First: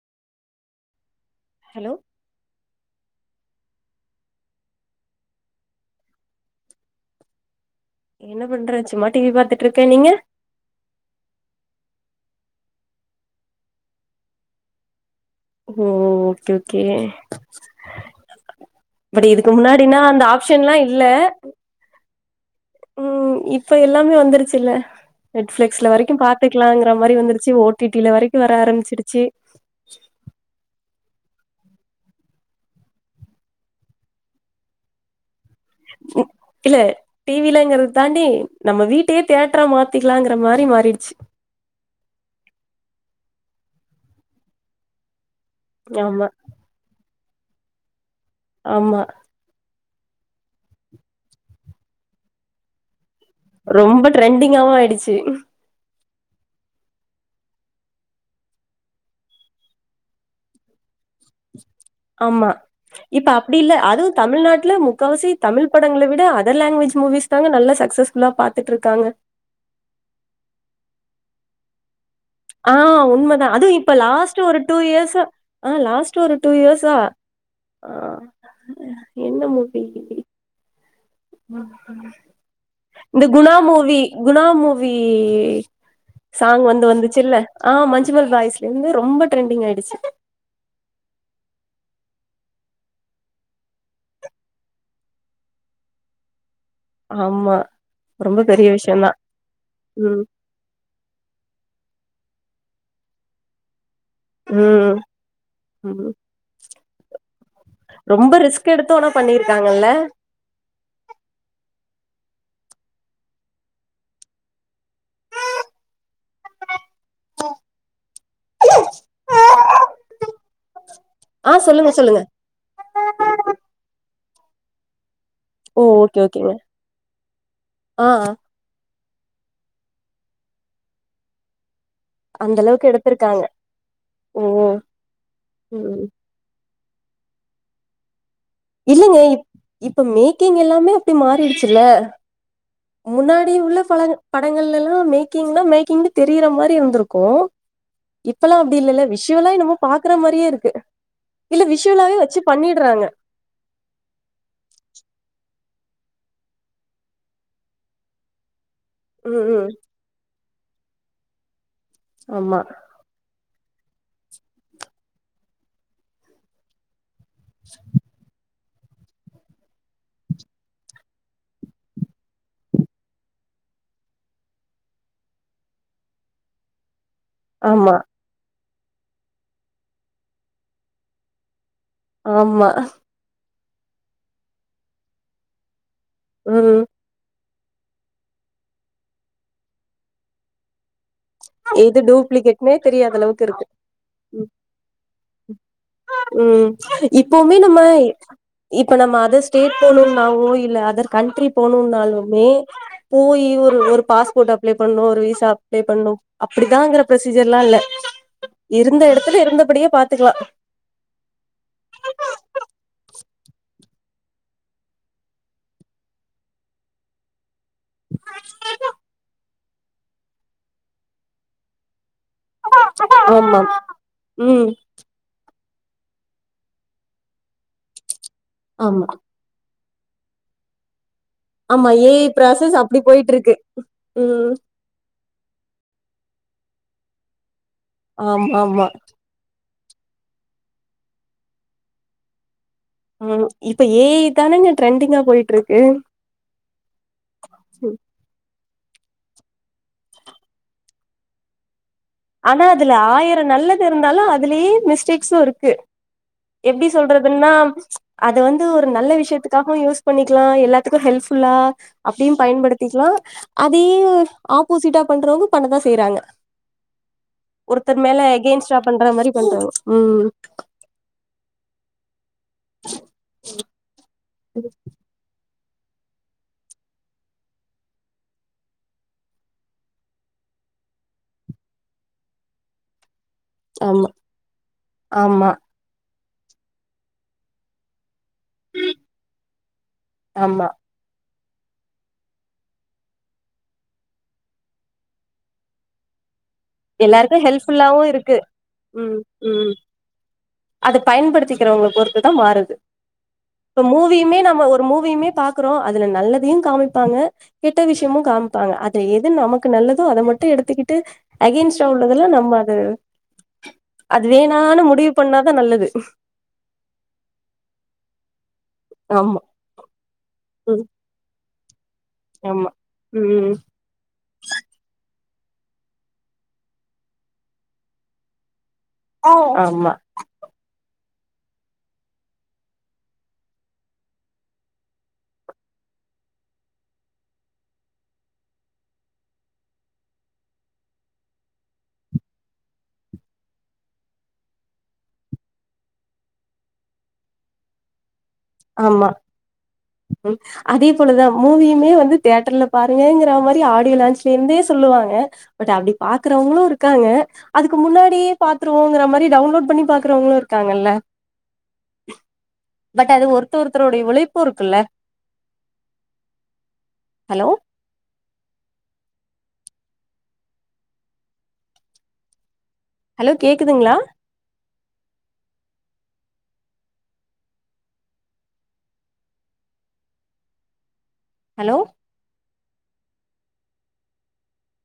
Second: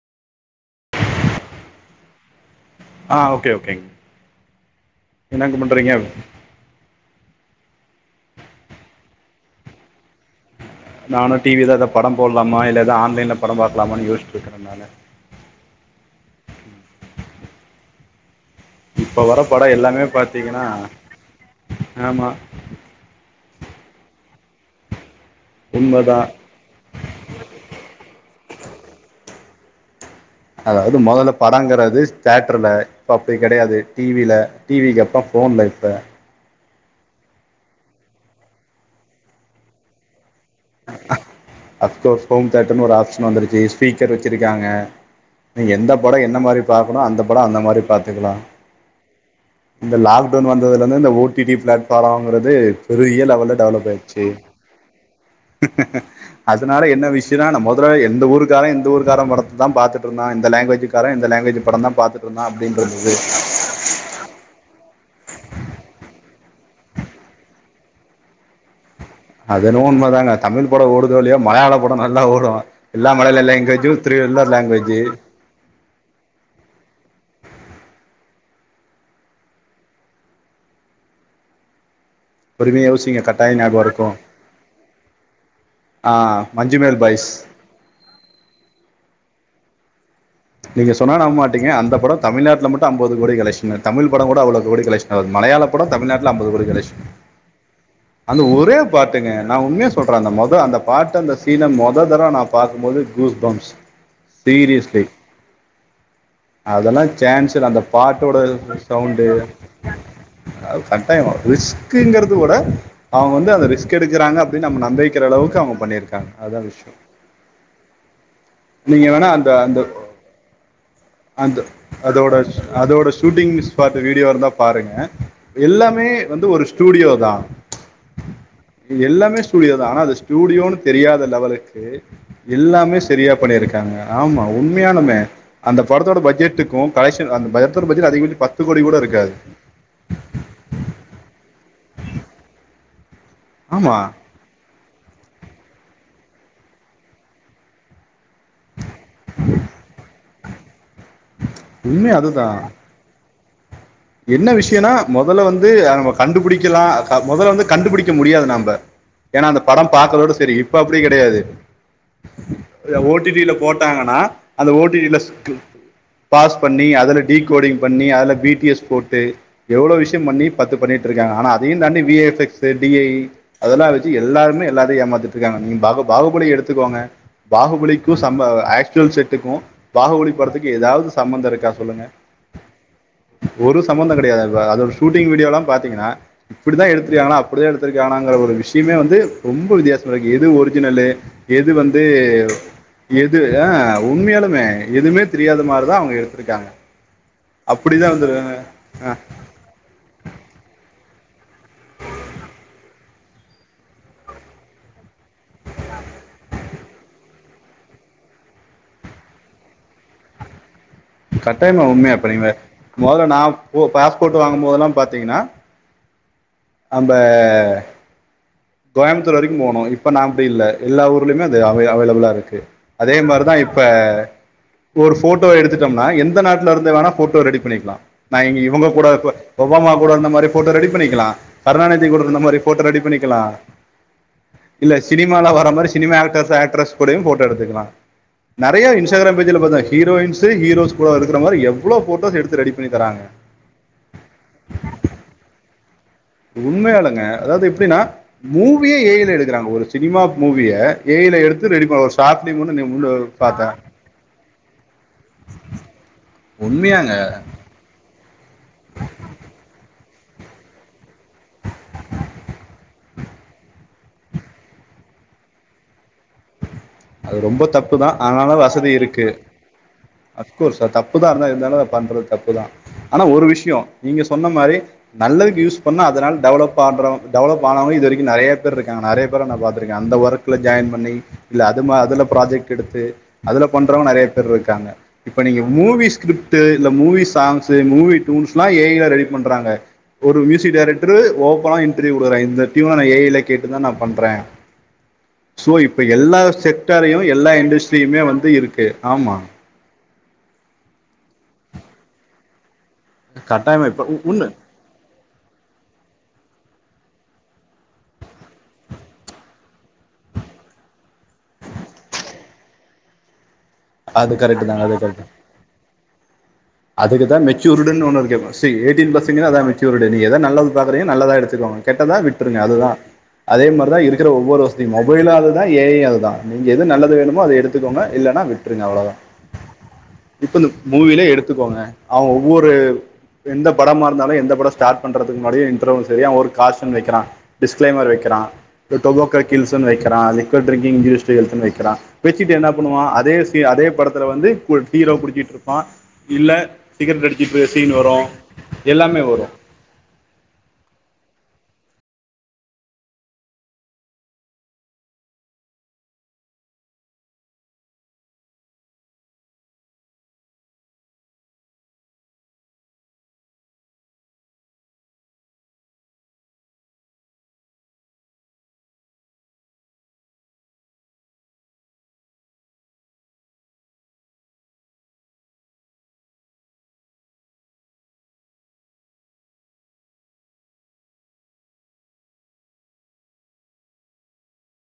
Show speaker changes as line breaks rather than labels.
Hello
ஆ okay ஓகேங் என்னங்க பண்றீங்க
என்ன பண்ற சும்மா டி வி பாத்துட்ருக்கே நீங்க
நானு டி வி தா எதா படொ போட்லாமா இல்ல எதா ஆன்லைன்ல படொ பாக்லாமானு யோசிச்ட்ருக்குற நானு
ஓ ஓகே ஓகே
இப்போ
பட்
வர
இதுக்கு
படம்
முன்னாடினா
எல்லாமே
அந்த
பார்த்தீங்கன்னா
ஆப்ஷன்லா இல்ல
ஆமாம்
ம் இப்ப எல்லாமே வந்துருச்சில்ல நெட்ஃபிளிக்ஸ்ல
உண்மை
வரைக்கு
தான்
பாத் துக்லாங்குற மாரி வந்துருச்சி ஓ டி டி ல வரைக்கு வர ஆரம்பிச்சிடுச்சி
அதாவது மொதல்ல படங்குறது தேட்ருல இப்ப அப்டி கெடையாது டி வி ல டி வி க் அப்றோ ஃபோன் தா இப்ப
ம் இல்ல டி வி லைங்றத தாண்டி நம்ம வீட்டயே தேட்ரா மாத் திங்லாங்குற மாரி மாறிடுச்சி
அப்கோர்ஸ் ஹோம் தேட்ருனு ஒரு ஆப்ஷன் வந்துருச்சி ஸ்பீக்கர் வச்சிருக்காங்க நீ எந்த படோ
ஆமா
என்ன மாரி பாக்கணு அந்த படோ அந்த மாரி பாத்துக்குலா
ஆமா
இந்த லாக்டவுன் வந்ததுலந்து இந்த ஓ டி டி பிளாட்பாலோங்குறது பெரிய லெவல
ரொம்ப ட்ரெண்டிங்காவும் ஆயிடுச்சு
அதனால என்ன விஷயன்னா மொதல்ல எந்த ஊர்க்காரன் எந்த ஊர்காரன். படத்ததான் பாத்தூட்டு இருந்தான் இந்த லாங்குவேஜு கார இந்த லாங்குவஜு படந்தா
ஆமா இப்ப அப் ப்படில்ல அதும் தமிழ்நாட்ல முக்காவாசி தமிழ் படங்கல விட அதர் லாங்குவஜ் மூவிஸ் தாங்க நல்ல சக்சஸ் ஃபுல்லா பாத்துட்டுருக்காங்க
அதுன்னவோ உண்மை தாங்க தமிழ் படம் ஒடூதோ இல்லயோ மலையாள ட நல்லா ஓடும்
ஆ
எல்லா மலையாள
உண்மதான். அதுவும்
லாங்குவேஜு
இப்ப லாஸ்ட்
திருவள்ளர்
ஒரு
லாங்குவேஜ்
இயர்ஸா ஆ லாஸ்ட் ஒரு டூ இயர்ஸா அ என்ன மூவி
பொறுமையாக யோசிங்க
இந்த குணா
கட்டாயம் ஞாபகம்
மூவி
இருக்கும்
குணா மூவி
ஆ,
சாங் வந்து
மஞ்சுமேல்
வந்துச்சு
பாய்ஸ்
இல்ல ஆ மஞ்சுமல் பாய்ஸ்ல வந்து ரொம்ப ட்ரெண்டிங் ஆயிடுச்சு
நீங்க சொன்னா நம்மமாட்டிங்க அந்த படம் தமிழ்நாட்டல மட்டு ஐம்பது கோடி கலெ்க்‌ஷ்னு தமிழ் பட கூட அளவு கோடி கலெக்ஷன் மலையாள படம் தமிழ்நாட்டுல ஐம்பது கோடி கலக்‌ஷன்
ஆமா.
அந்த
ரொம்ப பெரிய
ஒரே
விஷயம் தான்.
பாட்டுங்க நா உண்மய சொல்றே
ம்.
அந்த மொத அந்த பாட்டு அந்த சீன மொத தர நா பாக்குபோது கூஸ் பம்ஸ்
ம் ம்
அதெல்லா சான்ஸேல்ல அந்த
ரொம்ப
பாட்டோட
ரிஸ்க் எடுத்து ஆனா
சவுண்டு
பண்ணியிருக்காங்கல்ல.
அது கட்டாயொ ரிஸ்க்குங்கறத விட அவுங்க வந்து அந்த ரிஸ்க் எடுக்கிறாங்க அப்டின்னு நம்ம நம்ப வக்கிறளவுக்கு அவுங்க பண்ணியிருக்காங்க அதுதா விஷயொம்
[inaudible]
நீங்க வேணா அந்த அந்த
ஆ
அந்த
சொல்லுங்க, சொல்லுங்க.
அதோட அதோட ஷூட்டிங் ஸ்பாட் வீடியோ இருந்தா பாருங்க
ஓ!
எல்லாமே
ஓகே,
வந்து
ஓகேங்க.
ஒரு ஸ்டுடியோ தான்
ஆ
எல்லாமே ஸ்டூடியோ தான் ஆனா அது ஸ்டூடியோன்னு தெரியாத லெவலுக்கு
அந்த அளவுக்கு
எல்லாமே சரியா
எடுத்திருக்காங்க.
பண்ணிருக்காங்க ஆமா
ஓ!
உண்மையாலூமே அந்த
ம்.
படத்தோட பஜட்டுக்கும் கலெஷன் அந்த பஜ்ஜட் அதிகபச் பா
இல்லலைங்க இப்ப மேக்கிங் எல்லாமே அப்படி மாறிடுச்சுல்ல முன்னாடி உள்ள
ஆமாம்
படங் படங்கள்ல எல்லாம் மேக்கிங்லாம் மேக்கிஙு தெரியிற மாதிரி இருந்திருக்கும் இப்பெல்லாம் அப்படி இல்ல வி விஷுவலா என்னமோ பாக்குற மாதியே இருக்கு இல்ல
உண்மை
விஷவலாவவே வச்சு
அதுதான்
பண்ணிடுறாங்க
என்ன விஷயம்னா முதல்ல வந்து நம்ம கண்டுபிடிக்கலாம் முதல்ல வந்து கண்டுபிடிக்க முடியாது நாம்ப
ம்
ஏன்னா அந்த
ம்
படம் பார்கறதோட சரி இப்ப அப்படி கிடையாது
ஆமா
ஓ டி டி ல போட்டாங்கன்னா அந்த ஓடி டி ல பாஸ் பண்ணி அதுல டிகோடிங் பண்ணி அதுல பி டி எஸ் கோட்டு எவ்வளவு விஷயம் பண்ணி பத்து பண்ணிட்டு இருக்காங்க ஆனா அதையும் தாண்டி V F X, D A E அதெல்லாம் வச்சு எல்லாருமே எல்லாத்தையும் ஏமாத்துட்டு இருக்காங்க நீங்க பாகு பாகுபலி எடுத்துக்கோங்க
ஆமா
பாகுபலிக்கும் சம்ப ஆக்சுவல் செட்டுக்கும் பாகுபலி படத்துக்கும் ஏதாவது சம்பந்தம் இருக்கா சொல்லுங்க
ஆமா
ஒரு சம்பந்தம் கிடையாது ஷூட்டிங் வீடியோல்லாம் பாத்தீங்கன்னா
ம்
இப்படித்தான் எடுத்து அப்படிதான் எடுத்தத்துருக்காங்களான்ற ஒரு விஷயமே வந்து ரொம்ப வித்தியசம இருக்கு எது ஒரிஜினலு எது வந்து
டூப்ளிகேட்னே தெரியாத
எது
அளவுக்கு இருக்கு
ஆ
ம்
உண்மையாலுமே எதுவுமே தெரியாத மாதிரிதான் அவங்க எடுத்திருக்காங்க
ம் இப்பவுமே நம்ம
அப்டிதா வந்து
இப்ப நம்ம அது ஸ்டேட் போணும்னாவும் இல்ல அதர் கண்டட்ரி போனும்னாலுமே போயி ஒரு ஒரு பாஸ்போர்ட் அப்ளை பண்ணூ ஒரு வீசா அப்ளை பண்ணும் அப்டிதாங்கிற ப்ரொசீஜர்ல்லா இல்ல இருந்த எடத்துலே இருந்தபடியே பாத்துக்லா
கட்டாயமா உண்மையாப்ப நீங்க மொதல்ல நா போ பாஸ்போட்டு வாங்கும் போதெல்லாம் பாத்தீங்கன்னா நம்ப
[unintelligible]
கோயம்முத்தூர் வரைக்கும் போனு இப்ப நாப்டி இல்ல எல்லா ஊர்லயுமே அது அவை அவைலபிளா இருக்கு க்கு அதே மார்தா
ஆமா
இப்ப
ம்
ஒரு ஃபோட்டோவ எடுத்துட்டோம்னா எந்த நாட்ல இருந்தே வேணா ஃபோட்டோ ரெடி பண்ணிக்லா நா இங்க இவங்க கூட
ஆமா
ஒபாமா கூட இருந்த மாரி ஃபோட்டோ ரெடி பண்ணிக்கலா
ஆமா ஏ ஐ ப்ராசஸ் அப்டி போயிட்ருக்கு ம்
இல்ல சினிமால வற மாரி சினிமா ஆக்டர்ஸ் ஆக்ட்ரஸ் கூடயு ஃபோட்டோ எடுத்துக்கலா
ஆமா
நறைய
ஆமா
இன்ஸ் இன்ஸ்டாகிராம் பேஜில பாத்தா ஹீரோயின்ஸு ஹீரோஸ் கூடருக்குற மாரி எவ்ளோ ஃபோட்டோஸ் எடுத்து ரெடி பண்ணி தராங்க
ம் இப்ப ஏ ஐ தானங்க ட்ரெண்டிங்கா போயிட்ருக்கு
உண்மையாளுங்க அதாவ்து எப்டின்னா மூவிய ஏ ஐ ல எடுக்குறாங்க ஒரு சினிமா மூவிய ஏ ஐ ல எடுத்து ரெடி பண்ண வருஷ்
ஆனா அதுல ஆயிரொ நல்லது இருந்தாலு அதுலயே மிஸ்டேக்ஸு இருக்கு எப்டி
உண்மையாங்க
சொல்றதுன்னா அத வந்து ஒரு நல்ல விஷயத்துக்காகவு யூஸ் பண்ணிக்லா எல்லாத்துக்கூ ஹெல்ப்ஃபுல்லா அப்டியும் பயன்படுத்திக்லா அதையே ஆப்போசிட்டா பண்றவுங்க பண்ணதா செய்றாங்க
அது ரொம்போ தப்பு
ஒருத்தர்
தா
மேல
அதனால
எகெய்ன்ஸ்டா
வசதி
பண்ற
இருக்கு
மாரி பண்றாங்க ம்
ஆஃப்கோர்ஸ் அது தப்புதா இருந்தா இருந்தாலு அத பண்றது தப்புதா ஆனா ஒரு விஷயோ நீங்க சொன்ன மாரி நல்லதுக்கு யூஸ் பண்ணா அதனால டெவலப் ஆட்றவங் டெவலப் ஆனவங்க இது வரைக்கூ நறைய பேர் இருக்காங்க நறைய பேர நா பாத்துருக்கே அந்த ஒர்க் க்குல ஜாயின் பண்ணி ல்ல அதுமா அதுல ப்ராஜெக்ட் எடுத்து அதுல பண்றவங்க
ஆமா
நறைய பேர் இருக்காங்க இப்ப
ஆமா
நீங்க மூவிஸ்கிரிப்ட்டு இல்ல மூவி சாங்ஸு மூவி டூன்ஸ்லா ஏ ஐ ல ரெடி பண்றாங்க ஒரு
ஆமா
மியூசிக் டேரக்ட் ட்ரு ஓபனா இன்ட்ரீவ் குடுக்குறா இந்த ட்யூன நா ஏ ஐல கேட்டு தா நா பண்றே சோ இப்ப எல்லா செக்டாரையு
எல்லாருக்கு
எல்லா
ஹெல்ப்ஃபுல்லாவு
இண்டஸ்ட்ரியுமே வந்து இருக்கு
ம்
ஆமா
ம் அத பயன்படுத்திக்கிறவங்க பொறுத்து தா மாறுது இப்ப
கட்டாயமா
மூவியுமே
ஒன்னு
நம்ம ஒரு மூவியுமே பாக்குறோ அதுல நல்லதையு காமிப்பாங்க கெட்ட விஷயமு காம்ப்பாங்க அதுல எது நமக்கு நல்லதோ அத மட்டு எடுத்துக்கிட்டு அகென்ஸ்டா உள்ளதெல்லா நம்ம அது அது
கரெக்ட்
வேணானு
தாங்க
முடிவு பண்ணாதா நல்லது
அதுக்குதா மெச்சூருடுன்னு ஒன்னு இருக்கே ஃபஸ்டு எயிட்டின்
ஆமா
ப்ளஸுங்களே அதா மெச்சூருடு நீ எத நல்லது
ம்
பாக்கறீங்க நல்லதா எடுத்துக்கோங்க கெட்டதா விட்டுருங்க
ஆமா
அதுதா
ம்
அதே மாரி தா இருக்கிற ஒவ்வொரு வசதி மொபைலு அதுதா ஏ ஐ யு அதுதா நீங்க எது நல்லது வேணுமோ அத எடுத்துக்கோங்க இல்லனா விட்ருங்க அவ்ளோதா
ஆமா
இப்ப இந்த மூவிலே எடுத்துக்கோங்க அவுங்க ஒவ்வொரு எந்த படமா இருந்தாலு எந்த படொ ஸ்டார்ட் பண்றதுக்கு முன்னாடியு இன்டர்வு சரியா அவ ஒரு காஸ்டன் வைக்கிறா டிஸ்கிளைமர் வைக்கிறான் டொபோக்கோ கில்ஸ்ன்னு வைக்கிறான் லிக்கட் ட்ரிங்கிங் இன்ஜூரியஸ் டு ஹெல்த்ன்னு வைக்கிறான் வெச்சிட்டு என்ன பண்ணுவா அதே சி அதே படத்துல வந்து கூல் ஹீரோ குடிச்சிட்ருப்பா இல்ல சிகரெட் அடிச்சுட்டுருக்க சீனு வரு
ஆமா
எல்லாமே வரு
அதே போலதா மூவியுமே வந்து தியட்டர்ல பாருங்கங்கிற மாரி ஆடியோ லான்ச்ல இருந்தே சொல்லுவாங்க பட் அப்டி பாக்குறவங்களு இருக்காங்க அதுக்கு முன்னாடியே பாத்துருவோங்கற மாரி டவுன்லோட் பண்ணி பாக்குறவங்களூ இருக்காங்கல்ல பட் அது ஒரு து ஒருத்தருடைய உழைப்பு இருக்குல்ல ஹலோ ஹலோ கேக்குதுங்களா ஹலோ